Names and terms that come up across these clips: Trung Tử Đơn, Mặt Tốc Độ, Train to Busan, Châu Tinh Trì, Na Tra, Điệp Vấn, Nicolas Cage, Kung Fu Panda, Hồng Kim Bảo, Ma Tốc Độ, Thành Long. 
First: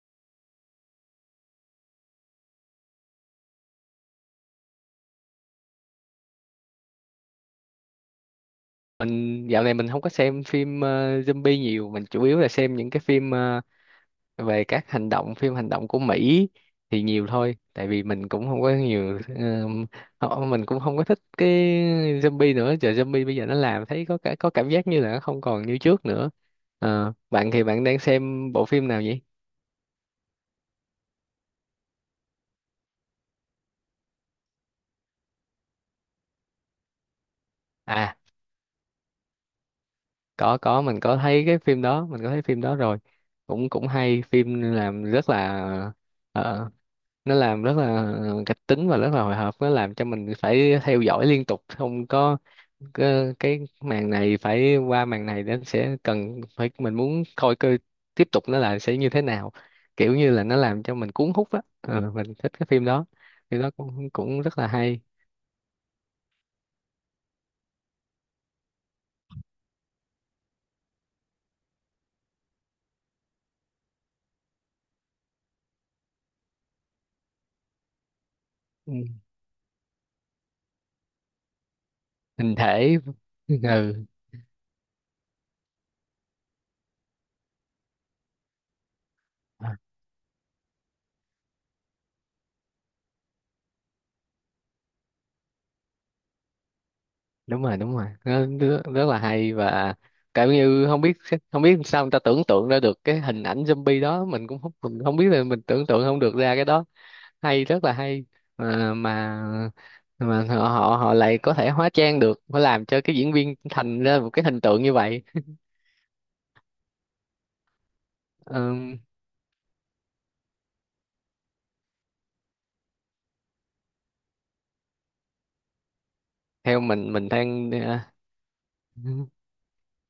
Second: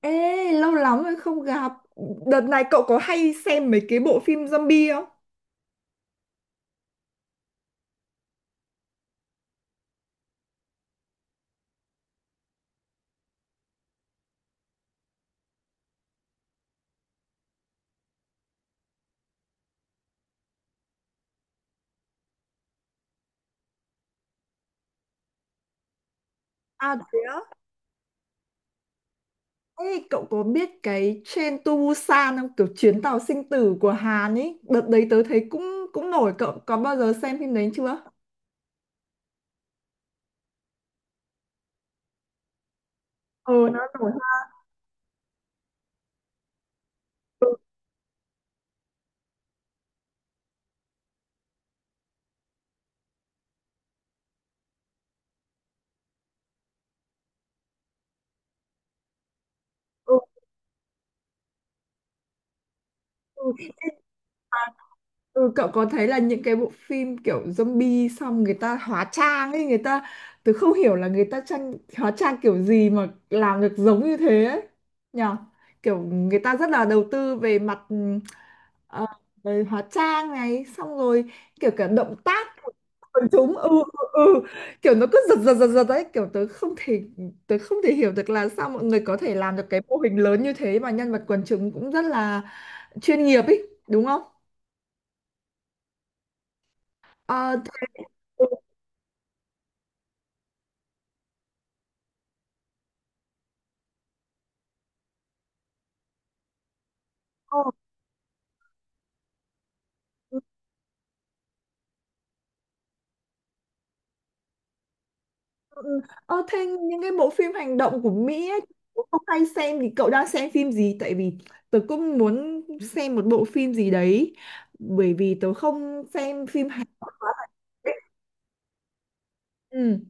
Ê, lâu lắm rồi không gặp. Đợt này cậu có hay xem mấy cái bộ phim zombie không? Mình dạo này không có xem phim zombie nhiều. Mình chủ yếu là xem những cái phim về các hành động, phim hành động của Mỹ thì nhiều thôi, tại vì mình cũng không có nhiều. Mình cũng không có thích cái zombie nữa, giờ zombie bây giờ nó làm thấy có cảm giác như là nó không còn như trước nữa. À thế á? Bạn thì bạn đang xem bộ phim nào vậy? Ê, cậu có biết cái Train to Busan không? Kiểu chuyến tàu sinh tử của Hàn ấy. Đợt đấy tớ thấy cũng cũng nổi. Cậu có bao giờ xem phim đấy chưa? À, có mình có thấy cái phim đó, mình có thấy phim đó rồi. Ờ cũng nó cũng nổi hay, ha. phim làm rất là ờ, nó làm rất là kịch tính và rất là hồi hộp, nó làm cho mình phải theo dõi liên tục. Không có cái màn này phải qua, màn này nó sẽ cần phải, mình muốn coi cơ tiếp tục nó là sẽ như thế nào. Kiểu Ừ, như là nó làm cho mình cuốn hút á. Ừ, mình thích cái phim đó. ừ. Phim đó cũng cũng rất là hay. Ừ, cậu có thấy là những cái bộ phim kiểu zombie xong người ta hóa trang ấy, người ta tớ không hiểu là người ta trang hóa trang kiểu gì mà làm được giống như thế ấy nhở, kiểu người ta rất là đầu tư về mặt Ừ. ờ, về hóa trang này xong rồi kiểu cả động tác Hình của thể. quần chúng, ừ, ừ, ừ, kiểu nó cứ giật giật giật giật đấy, kiểu tớ không thể hiểu được là sao mọi người có thể làm được Ừ, cái mô hình lớn như thế mà nhân vật quần chúng cũng rất là chuyên nghiệp ấy, đúng không? Ờ, đúng rồi, đúng rồi, nó ừ, rất, rất là hay, và cảm như không biết, sao người ta tưởng tượng ra được cái hình ảnh zombie đó. Mình không biết là mình tưởng tượng không được ra cái đó, ờ, hay, rất là hay, mà mà ừ, mà họ họ họ lại có thể hóa trang được, phải làm cho cái diễn viên thành ra một cái hình tượng như vậy. ừ, ừ. Ờ, thế những cái bộ phim hành động của Mỹ ấy, Ừm, cũng không hay xem thì cậu đang xem phim gì? Tại vì tớ cũng muốn xem một bộ phim gì đấy bởi vì tớ không xem phim theo Hàn. mình đang ờ, Ừ.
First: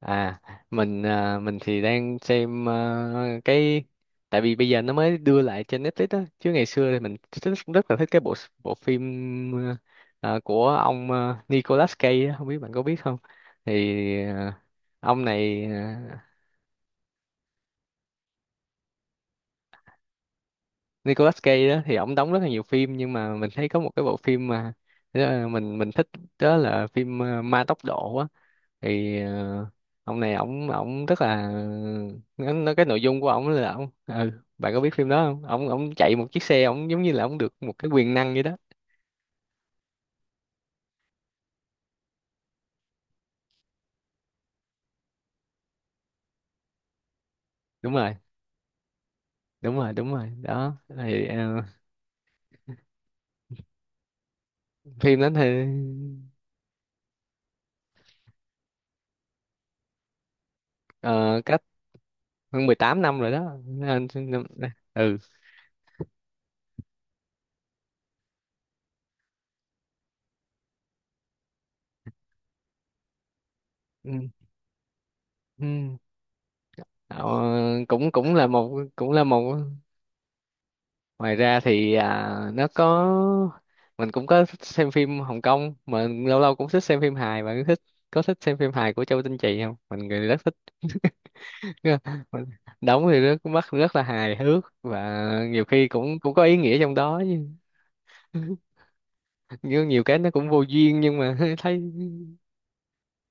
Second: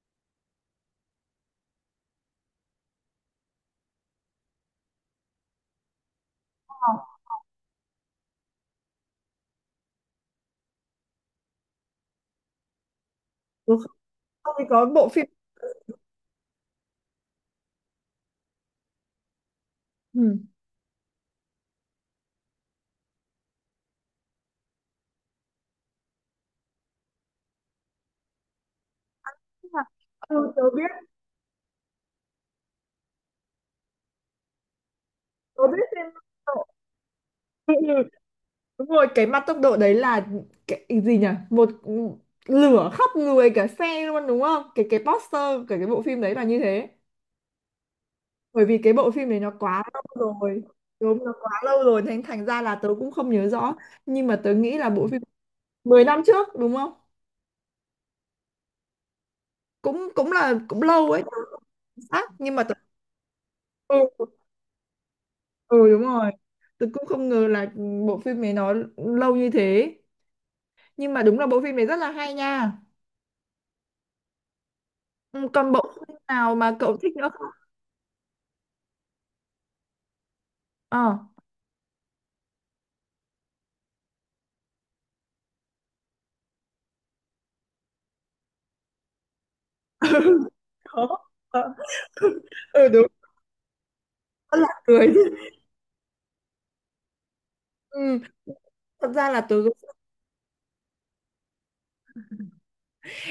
À, à, mình thì đang xem, cái, tại vì bây giờ nó mới đưa lại trên Netflix á, chứ ngày xưa thì Ờ, mình thích, rất là thích cái bộ bộ phim, của ông, Nicolas Cage á, không biết bạn có biết không? tớ không, Thì không à, thì có bộ ông phim. này, Ừ. Nicolas Cage đó thì ông đóng rất là nhiều phim, nhưng mà mình thấy có một cái bộ phim mà mình thích, đó là phim, Ma Tốc Độ á. Thì ông này, Ừ, tớ ổng biết, ổng rất là nó cái nội dung của ổng là ổng, bạn có biết phim đó không? tớ Ổng biết ổng phim chạy Mặt một chiếc Tốc Độ. xe, ổng giống như là ổng được một Ừ, cái ừ. quyền năng vậy đó. Đúng rồi, cái mặt tốc độ đấy là cái gì nhỉ, một lửa khắp người cả xe luôn đúng không, cái cái poster cái bộ phim đấy là như thế. Đúng rồi, Bởi vì cái bộ phim này nó đúng quá rồi, đúng rồi lâu rồi, đó. đúng Thì nó quá lâu rồi thành thành ra là tớ cũng không nhớ rõ, nhưng mà tớ nghĩ là bộ phim phim đó thì 10 năm trước đúng không, cũng cũng là cũng lâu ấy, tớ ờ, không cách chính xác nhưng mà hơn tớ 18 năm rồi đó. Ừ, Ừ. ừ đúng rồi, tớ cũng không ngờ là bộ phim này nó lâu như thế, nhưng mà đúng là bộ phim này rất là hay nha. Ừ. Ừ, còn bộ Ừ. phim nào mà cậu thích Ờ, nữa không? cũng cũng là một Ờ. ngoài ra thì nó có, mình cũng có thích xem phim Hồng Kông, mà lâu lâu cũng thích xem phim hài. Bạn có thích xem phim hài của Châu Tinh Trì không? Mình người rất thích. Có. Ờ. Mình- Ừ đúng, Đóng thì rất mắt, rất là hài rất là hước cười. và nhiều khi cũng cũng có ý nghĩa trong đó chứ. Ừ, thật ra là tớ Nhiều cái nó cũng vô duyên, nhưng mà thấy.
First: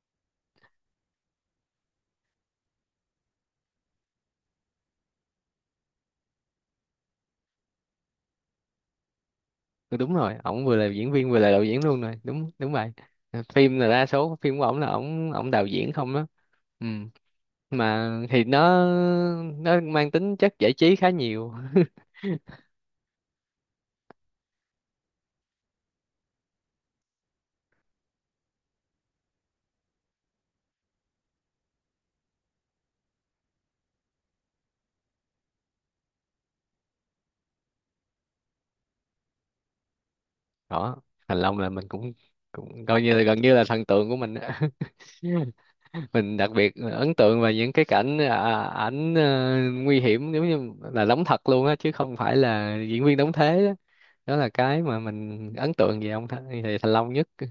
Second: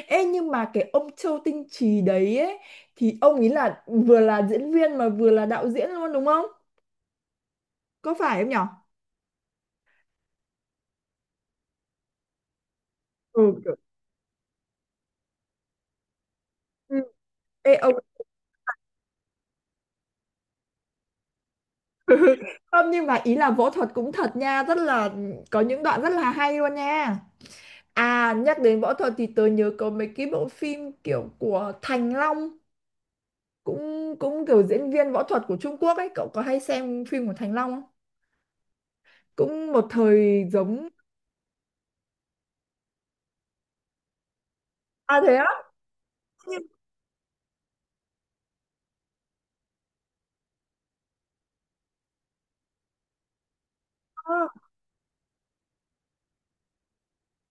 ê, nhưng mà cái ông Châu Tinh Trì đấy ấy, thì ông ấy là vừa là diễn viên mà vừa là đạo diễn luôn đúng không? Có phải không nhở? Ừ, đúng rồi, ổng vừa là diễn viên vừa là đạo diễn luôn rồi, đúng, đúng vậy. Ừ kiểu. Phim là đa số phim của ổng là ổng ổng đạo diễn không đó. Ừ. Ừ. Ê ông. Mà thì nó mang tính chất giải trí khá nhiều. Không, nhưng mà ý là võ thuật cũng thật nha, rất là có những đoạn rất là hay luôn nha. À nhắc đến võ thuật thì tớ nhớ có mấy cái bộ phim kiểu của Thành Long, cũng cũng kiểu diễn viên võ thuật của Trung Quốc ấy, cậu có hay xem phim của Thành Long không? Cũng một thời giống. Đó, Thành Long là mình cũng cũng coi như là gần như là thần tượng của mình á. À thế Mình đặc á? biệt ấn tượng về những cái cảnh, ảnh, nguy hiểm, giống như là đóng thật luôn á, chứ không phải là diễn viên đóng thế đó. Đó là cái mà mình ấn tượng về ông Th về Thành Long nhất, ừ,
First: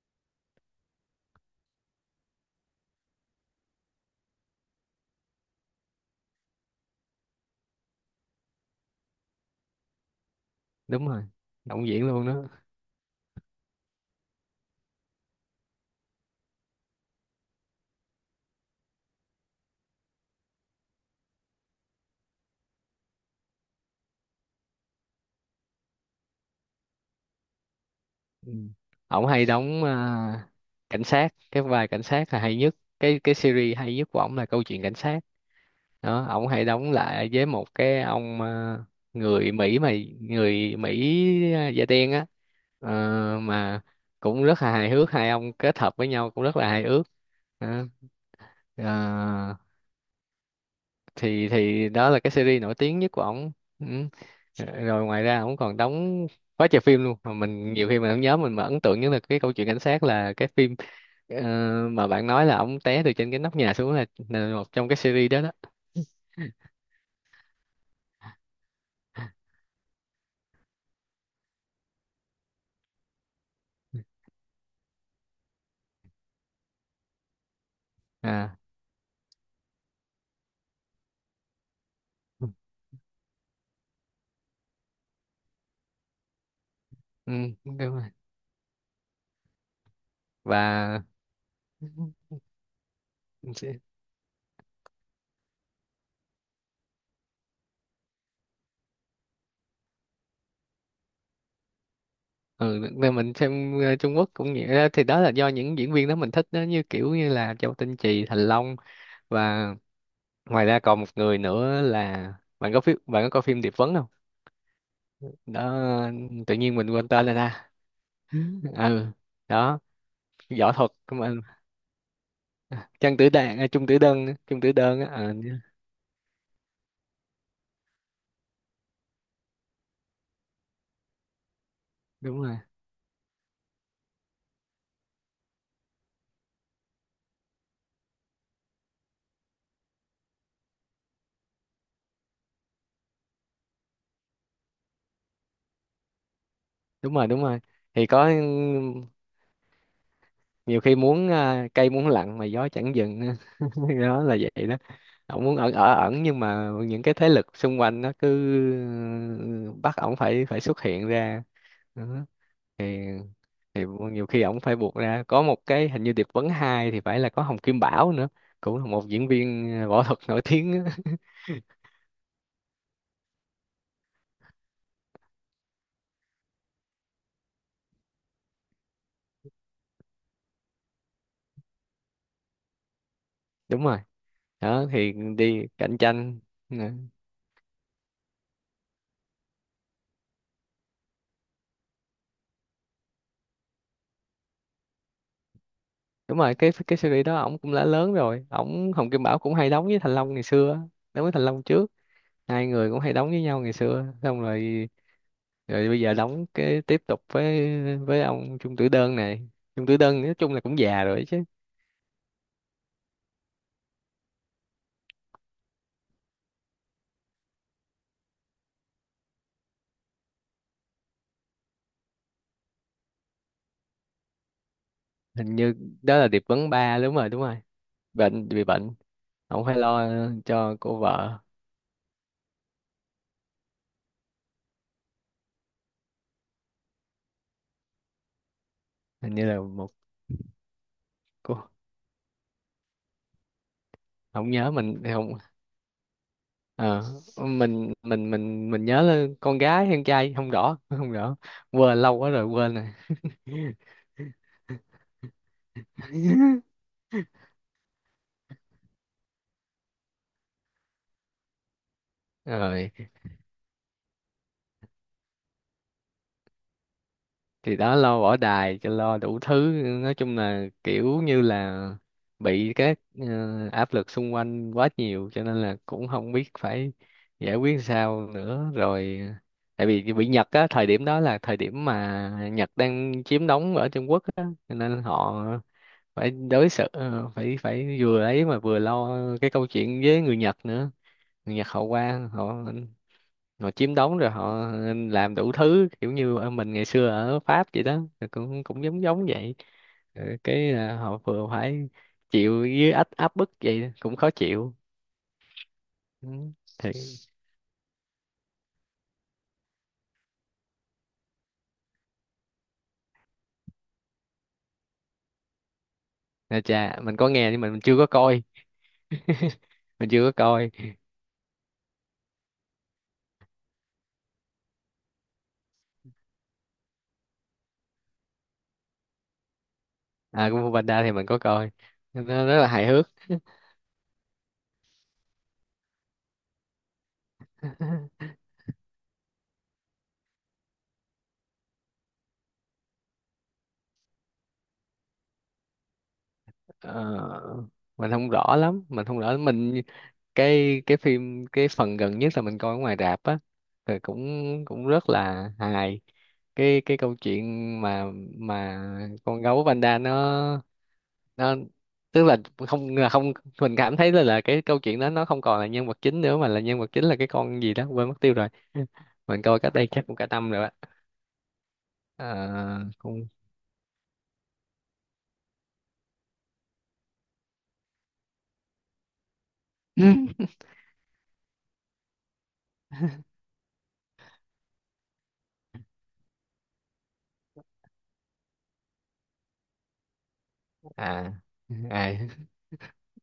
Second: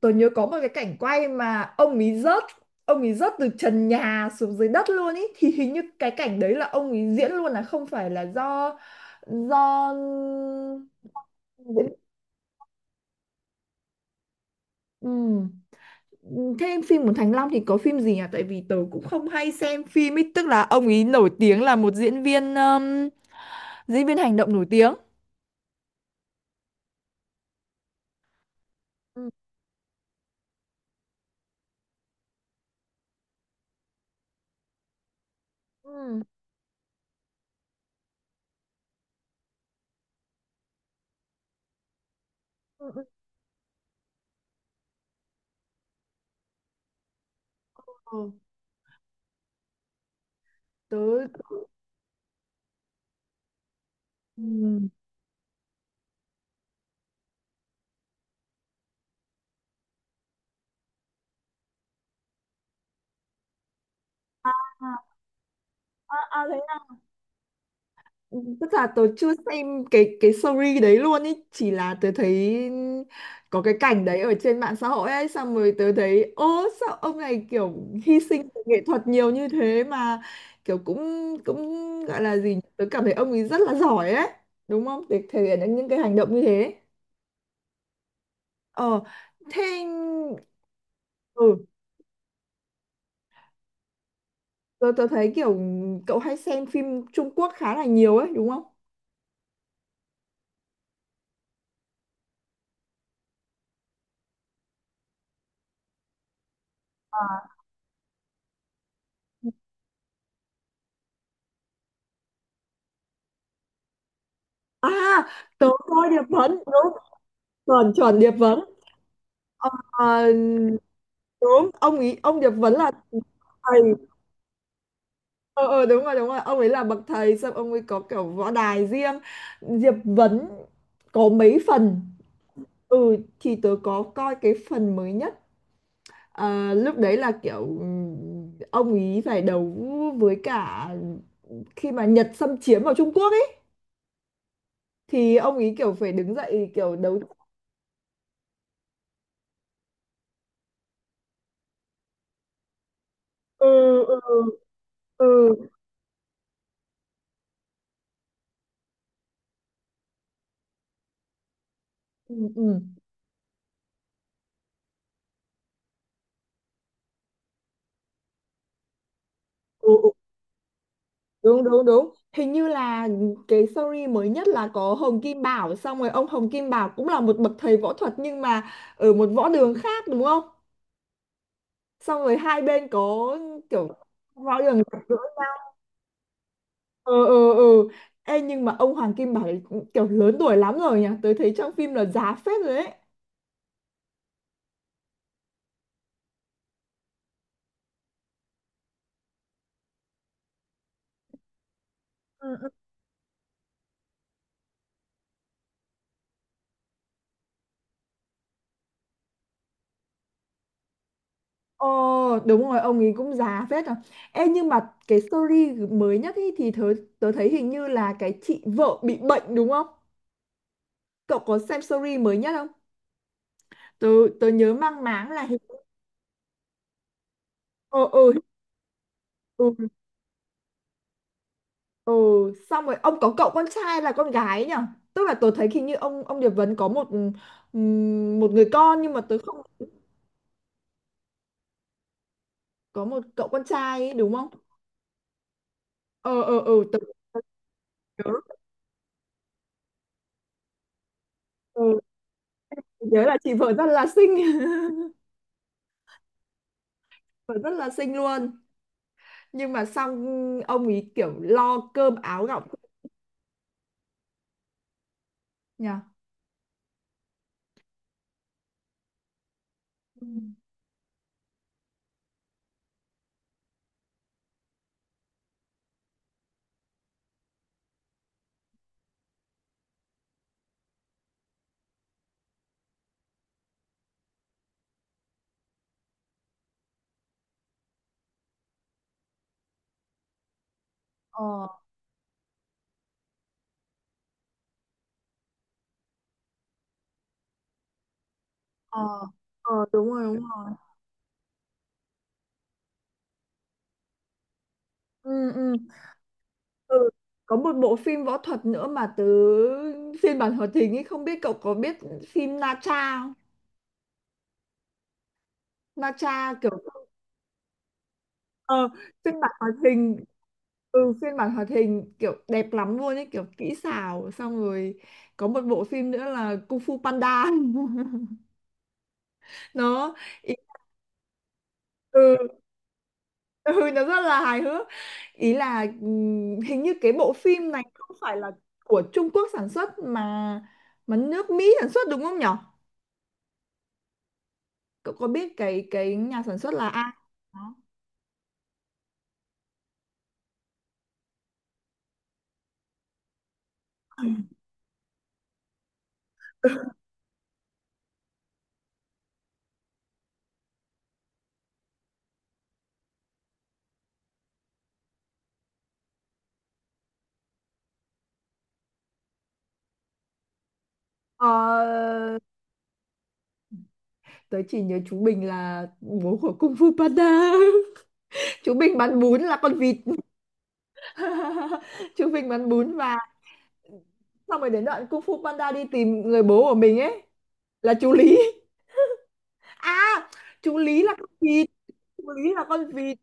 Tôi nhớ có một cái cảnh quay mà ông ấy rớt từ trần nhà xuống dưới đất luôn ý, thì hình như cái cảnh đấy là ông ấy diễn luôn là không phải là do đúng rồi, động diễn. diễn luôn đó. Thế phim của Thành Long thì có phim gì nhỉ? Tại vì tớ cũng không hay xem phim ấy, tức là ông ấy nổi tiếng là một diễn viên hành động nổi tiếng. Ừ. Ổng Ừ. hay đóng, cảnh sát, cái vai cảnh sát là hay nhất. Cái series hay nhất của ổng là câu chuyện cảnh sát, Ừ. đó ông hay đóng lại với một cái ông, người Mỹ mà người Mỹ da đen á. Ừ. Ừ, Mà cũng rất là hài hước, hai ông kết hợp với nhau cũng rất là hài hước. Đó. ừ. Ờ, Tớ thì đó là cái series nổi tiếng nhất của ổng. Ừ. ừ. Rồi ngoài ra ổng còn đóng quá trời phim luôn, mà mình nhiều khi mình không nhớ. Mình mà ấn tượng nhất là cái câu chuyện cảnh sát, là cái phim ờ, mà bạn nói là ổng té từ trên cái nóc nhà xuống là một trong cái À, series đó đó. à, à, thế ừ, tức là tớ chưa xem cái story đấy luôn ý, chỉ là tớ thấy có cái cảnh đấy ở trên mạng xã hội ấy, xong rồi tớ thấy ô sao ông này kiểu hy sinh À, về nghệ thuật nhiều như thế, mà kiểu cũng cũng gọi là ừ, gì nhỉ? Tớ cảm thấy ông ấy rất là giỏi ấy, đúng không? Để thể hiện được những cái hành động như thế. ừ, đúng rồi, Ờ thế và ừ, mình sẽ- tớ thấy kiểu cậu hay xem phim Trung Quốc khá là nhiều ấy đúng không? ừ, nên mình xem Trung Quốc cũng vậy đó. Thì đó là do những diễn viên đó mình thích đó, như kiểu như là Châu Tinh Trì, Thành Long và ngoài ra còn một người nữa là, bạn có coi phim Điệp Vấn không? À tớ Đó, coi Điệp Vấn, tự nhiên mình đúng, quên tên rồi ta. chuẩn chuẩn Điệp Ừ, Vấn. ừ, đó, Ờ, võ thuật mà, đúng ông ý ông Điệp Vấn là Trang Tử Đàn à, thầy. Trung Tử Đơn á. Ờ, Ờ ờ đúng rồi ông ấy là bậc thầy, xong ông ấy có kiểu võ đài riêng, Diệp Vấn có mấy phần. Đúng rồi, Ừ thì tớ có coi cái phần mới nhất. Ờ, lúc đấy là kiểu ông ý phải đấu với cả khi mà Nhật xâm chiếm vào Trung Quốc ấy, thì ông ý kiểu phải đứng dậy kiểu đúng đấu. rồi, đúng rồi. Thì có nhiều khi muốn, cây muốn lặng mà gió chẳng dừng á. Ừ, ừ, Đó là vậy đó. ừ, Ổng muốn ở ẩn, nhưng mà những cái thế lực xung quanh nó cứ, ừ, bắt ổng phải phải xuất hiện ra đó. ừ, ừ, thì thì nhiều khi ổng phải buộc ra, có một cái hình như điệp vấn 2 thì phải là có Hồng Kim Bảo nữa, cũng là một diễn viên võ ừ. thuật nổi tiếng á. Đúng đúng đúng, hình như là cái story mới nhất là có Hồng Kim Bảo, xong rồi ông Hồng Kim Bảo cũng là một bậc thầy võ thuật nhưng mà ở một võ đường khác đúng không, xong rồi hai bên có Đúng kiểu rồi võ đường đó, gặp thì gỡ. đi cạnh tranh Nè. Ừ, ừ, ừ. Ê, nhưng mà ông Hoàng Kim Bảo ấy kiểu lớn tuổi lắm rồi nhỉ, tôi thấy trong phim là già phết rồi đấy. Đúng rồi, cái series đó ổng cũng đã lớn rồi, ổng Hồng Kim Bảo cũng hay đóng với Thành Long ngày xưa á, đóng với Thành Long trước, Ừ, hai ừ. người cũng hay đóng với nhau ngày xưa. Xong rồi, bây giờ đóng cái tiếp tục với, ông Chung Tử Đơn này. Chung Tử Đơn nói chung là cũng già rồi chứ, Ồ đúng rồi, ông ấy cũng già phết rồi. Ê nhưng mà cái story mới nhất ý thì tớ thấy hình như là cái chị vợ bị bệnh đúng không, cậu có xem story mới nhất không, tớ tớ nhớ mang máng là hình hình. như đó là điệp vấn 3, đúng rồi, đúng rồi. Ừ, ừ, Bị bệnh, ông ừ, phải lo cho cô vợ, ừ. Xong rồi ông có cậu con trai là con gái ấy nhở, tức là tớ thấy hình như ông Điệp Vấn có một một người con nhưng mà hình tớ như là không một cô, có một cậu con trai ấy, đúng không? không nhớ, mình không Ờ ờ ờ tớ, ờ, tớ nhớ mình nhớ là con gái hay con trai, không rõ, không rõ, quên ừ, lâu quá rồi, quên rồi. tớ nhớ là chị vợ rất là xinh. Vợ rất là xinh luôn, nhưng mà xong ông ấy kiểu lo cơm áo gạo Rồi nhỉ. thì đó, lo bỏ đài cho, lo đủ thứ, nói Ừ. chung là kiểu như là bị các áp lực xung quanh quá nhiều, cho nên là cũng không biết phải giải quyết sao nữa rồi. Tại vì bị Nhật á, thời điểm đó là thời điểm mà Nhật đang chiếm đóng ở Trung Quốc á, cho nên họ phải đối xử, phải phải vừa ấy mà vừa lo cái câu chuyện với người Nhật nữa. Người Ờ Nhật họ qua, họ họ chiếm đóng rồi họ làm đủ thứ, kiểu như ở mình ngày xưa ở Pháp vậy đó. Rồi cũng cũng giống ờ giống vậy. ờ đúng rồi Rồi đúng rồi cái, họ vừa phải chịu với áp áp bức vậy, cũng khó chịu. Ừ, ừ. Ừ. Thì Ừ. Có một bộ phim võ thuật nữa mà tớ phiên bản hoạt hình ấy không biết cậu có biết phim Na Tra không? Na Tra kiểu chà, mình có nghe nhưng mà ờ, phiên bản hoạt mình hình. chưa có coi. Ừ phiên bản hoạt hình kiểu đẹp lắm luôn ấy, kiểu kỹ xảo, xong rồi có một bộ phim nữa là Kung Fu Panda. Nó À, ý, Kung Fu Panda thì mình có coi, nó ừ, rất là hài hước. ừ nó rất là hài hước, ý là hình như cái bộ phim này không phải là của Trung Quốc sản xuất mà nước Mỹ sản xuất đúng không nhỉ? Cậu có biết cái nhà sản xuất là ai Ờ, không? Mình không rõ lắm. Mình, cái phần gần nhất là mình coi ở ngoài rạp á, thì cũng cũng rất là hài, cái câu chuyện mà, mà con gấu panda nó tức là không mình cảm thấy là cái câu chuyện đó nó không còn là nhân vật chính nữa, mà là nhân vật chính là cái con gì đó, quên mất tiêu rồi. Mình coi cách đây chắc cũng cả năm rồi á. Ờ, Ờ, con. tớ chỉ nhớ chú Bình là bố của Kung Fu Panda. Chú Bình bán bún là con vịt. Chú Bình bán bún và xong rồi đến đoạn Kung Fu Panda đi tìm người bố của mình ấy là chú Lý. À, chú Lý là con à vịt. à Chú Lý là con vịt.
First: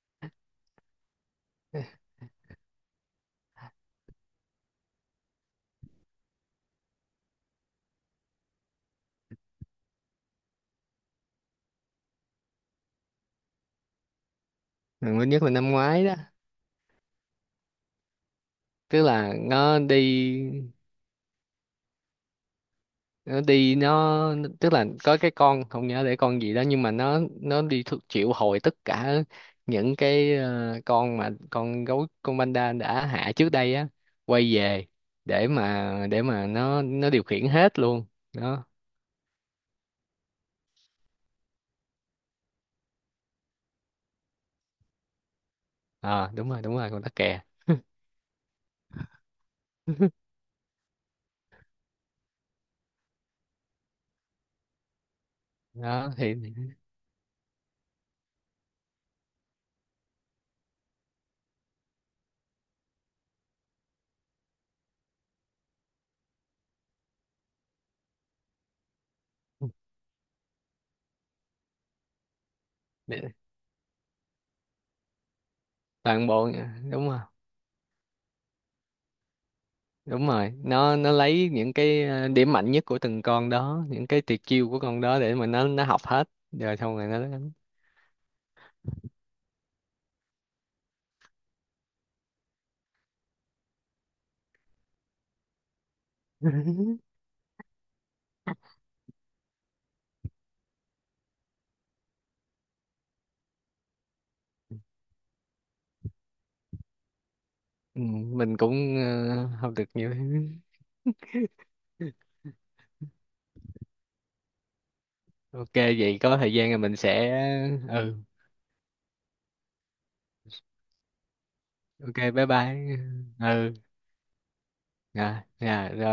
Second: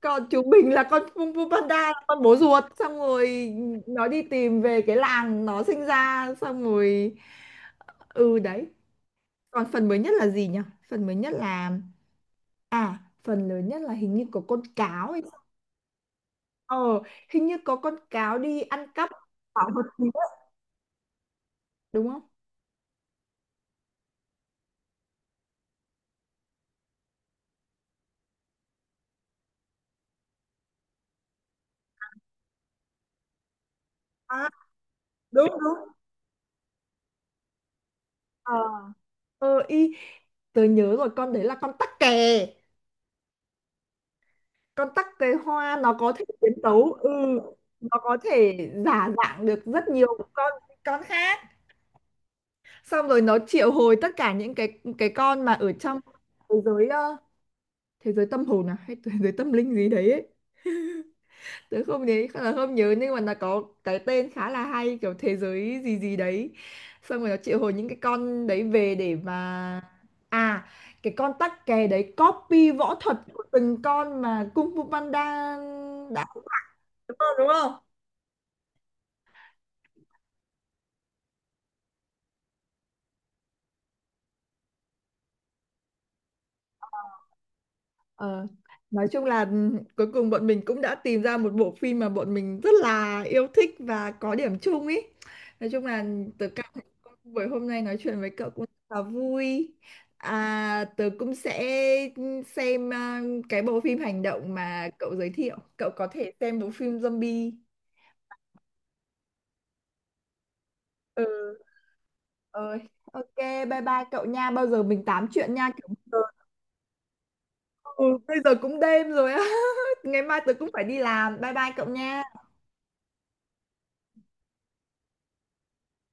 Còn chú Bình là con Kung Fu Panda là con bố ruột. Xong rồi nó đi tìm về cái làng nó sinh ra. Xong rồi... Ừ đấy. Còn phần mới nhất là gì nhỉ? Phần mới nhất là à, phần lớn nhất là hình như có con cáo mình hay mới sao? nhất là năm ngoái đó. Ờ, hình như có con cáo đi ăn Tức cắp là bảo nó vật gì đấy, đi, đúng không? Tức là có cái con, không nhớ để con gì đó, nhưng mà nó đi triệu hồi tất cả những cái con mà con gấu, con panda đã hạ trước đây á, À, quay về để đúng đúng. mà, nó điều khiển hết luôn Ờ, đó. ờ y tớ nhớ rồi, con đấy là con tắc kè. Con tắc kè hoa nó có thể Ờ Đúng biến rồi, đúng rồi, tấu con ừ, tắc kè. nó có thể giả dạng được rất nhiều con con khác. Xong rồi nó triệu hồi tất cả những cái con mà ở trong Đó thì thế giới ờ, thế giới tâm hồn à hay thế giới tâm linh gì đấy ấy. Tớ không nhớ là không nhớ nhưng mà nó có cái tên khá là hay kiểu thế giới gì gì đấy, xong rồi nó triệu hồi những cái con đấy về để mà à cái con tắc kè đấy copy võ thuật của từng con mà Kung Fu Panda đã toàn đúng bộ, đúng rồi, không đúng không? đúng rồi, nó lấy những cái điểm mạnh nhất của từng con đó, những cái tuyệt chiêu của con đó để mà nó học hết rồi, xong rồi nó đánh. Ờ, nói chung là cuối cùng bọn mình cũng đã tìm ra một bộ phim mà bọn mình rất là yêu thích và có điểm chung ý. Nói chung là tớ cảm thấy buổi hôm nay nói chuyện với cậu cũng rất là vui. À, tớ cũng sẽ xem à, cái bộ phim hành động mà cậu giới thiệu. Cậu có thể xem bộ phim zombie. Ừ, mình cũng học được nhiều. Ừ, ơi. Ok, bye bye cậu nha. Bao giờ mình tám chuyện nha. Ok Kiểu, vậy, có thời gian là mình sẽ. ừ, Ừ. bây giờ cũng đêm rồi á. Ngày mai tớ cũng phải đi làm. Bye bye cậu Ok, nha. bye bye. Ừ, rồi, rồi.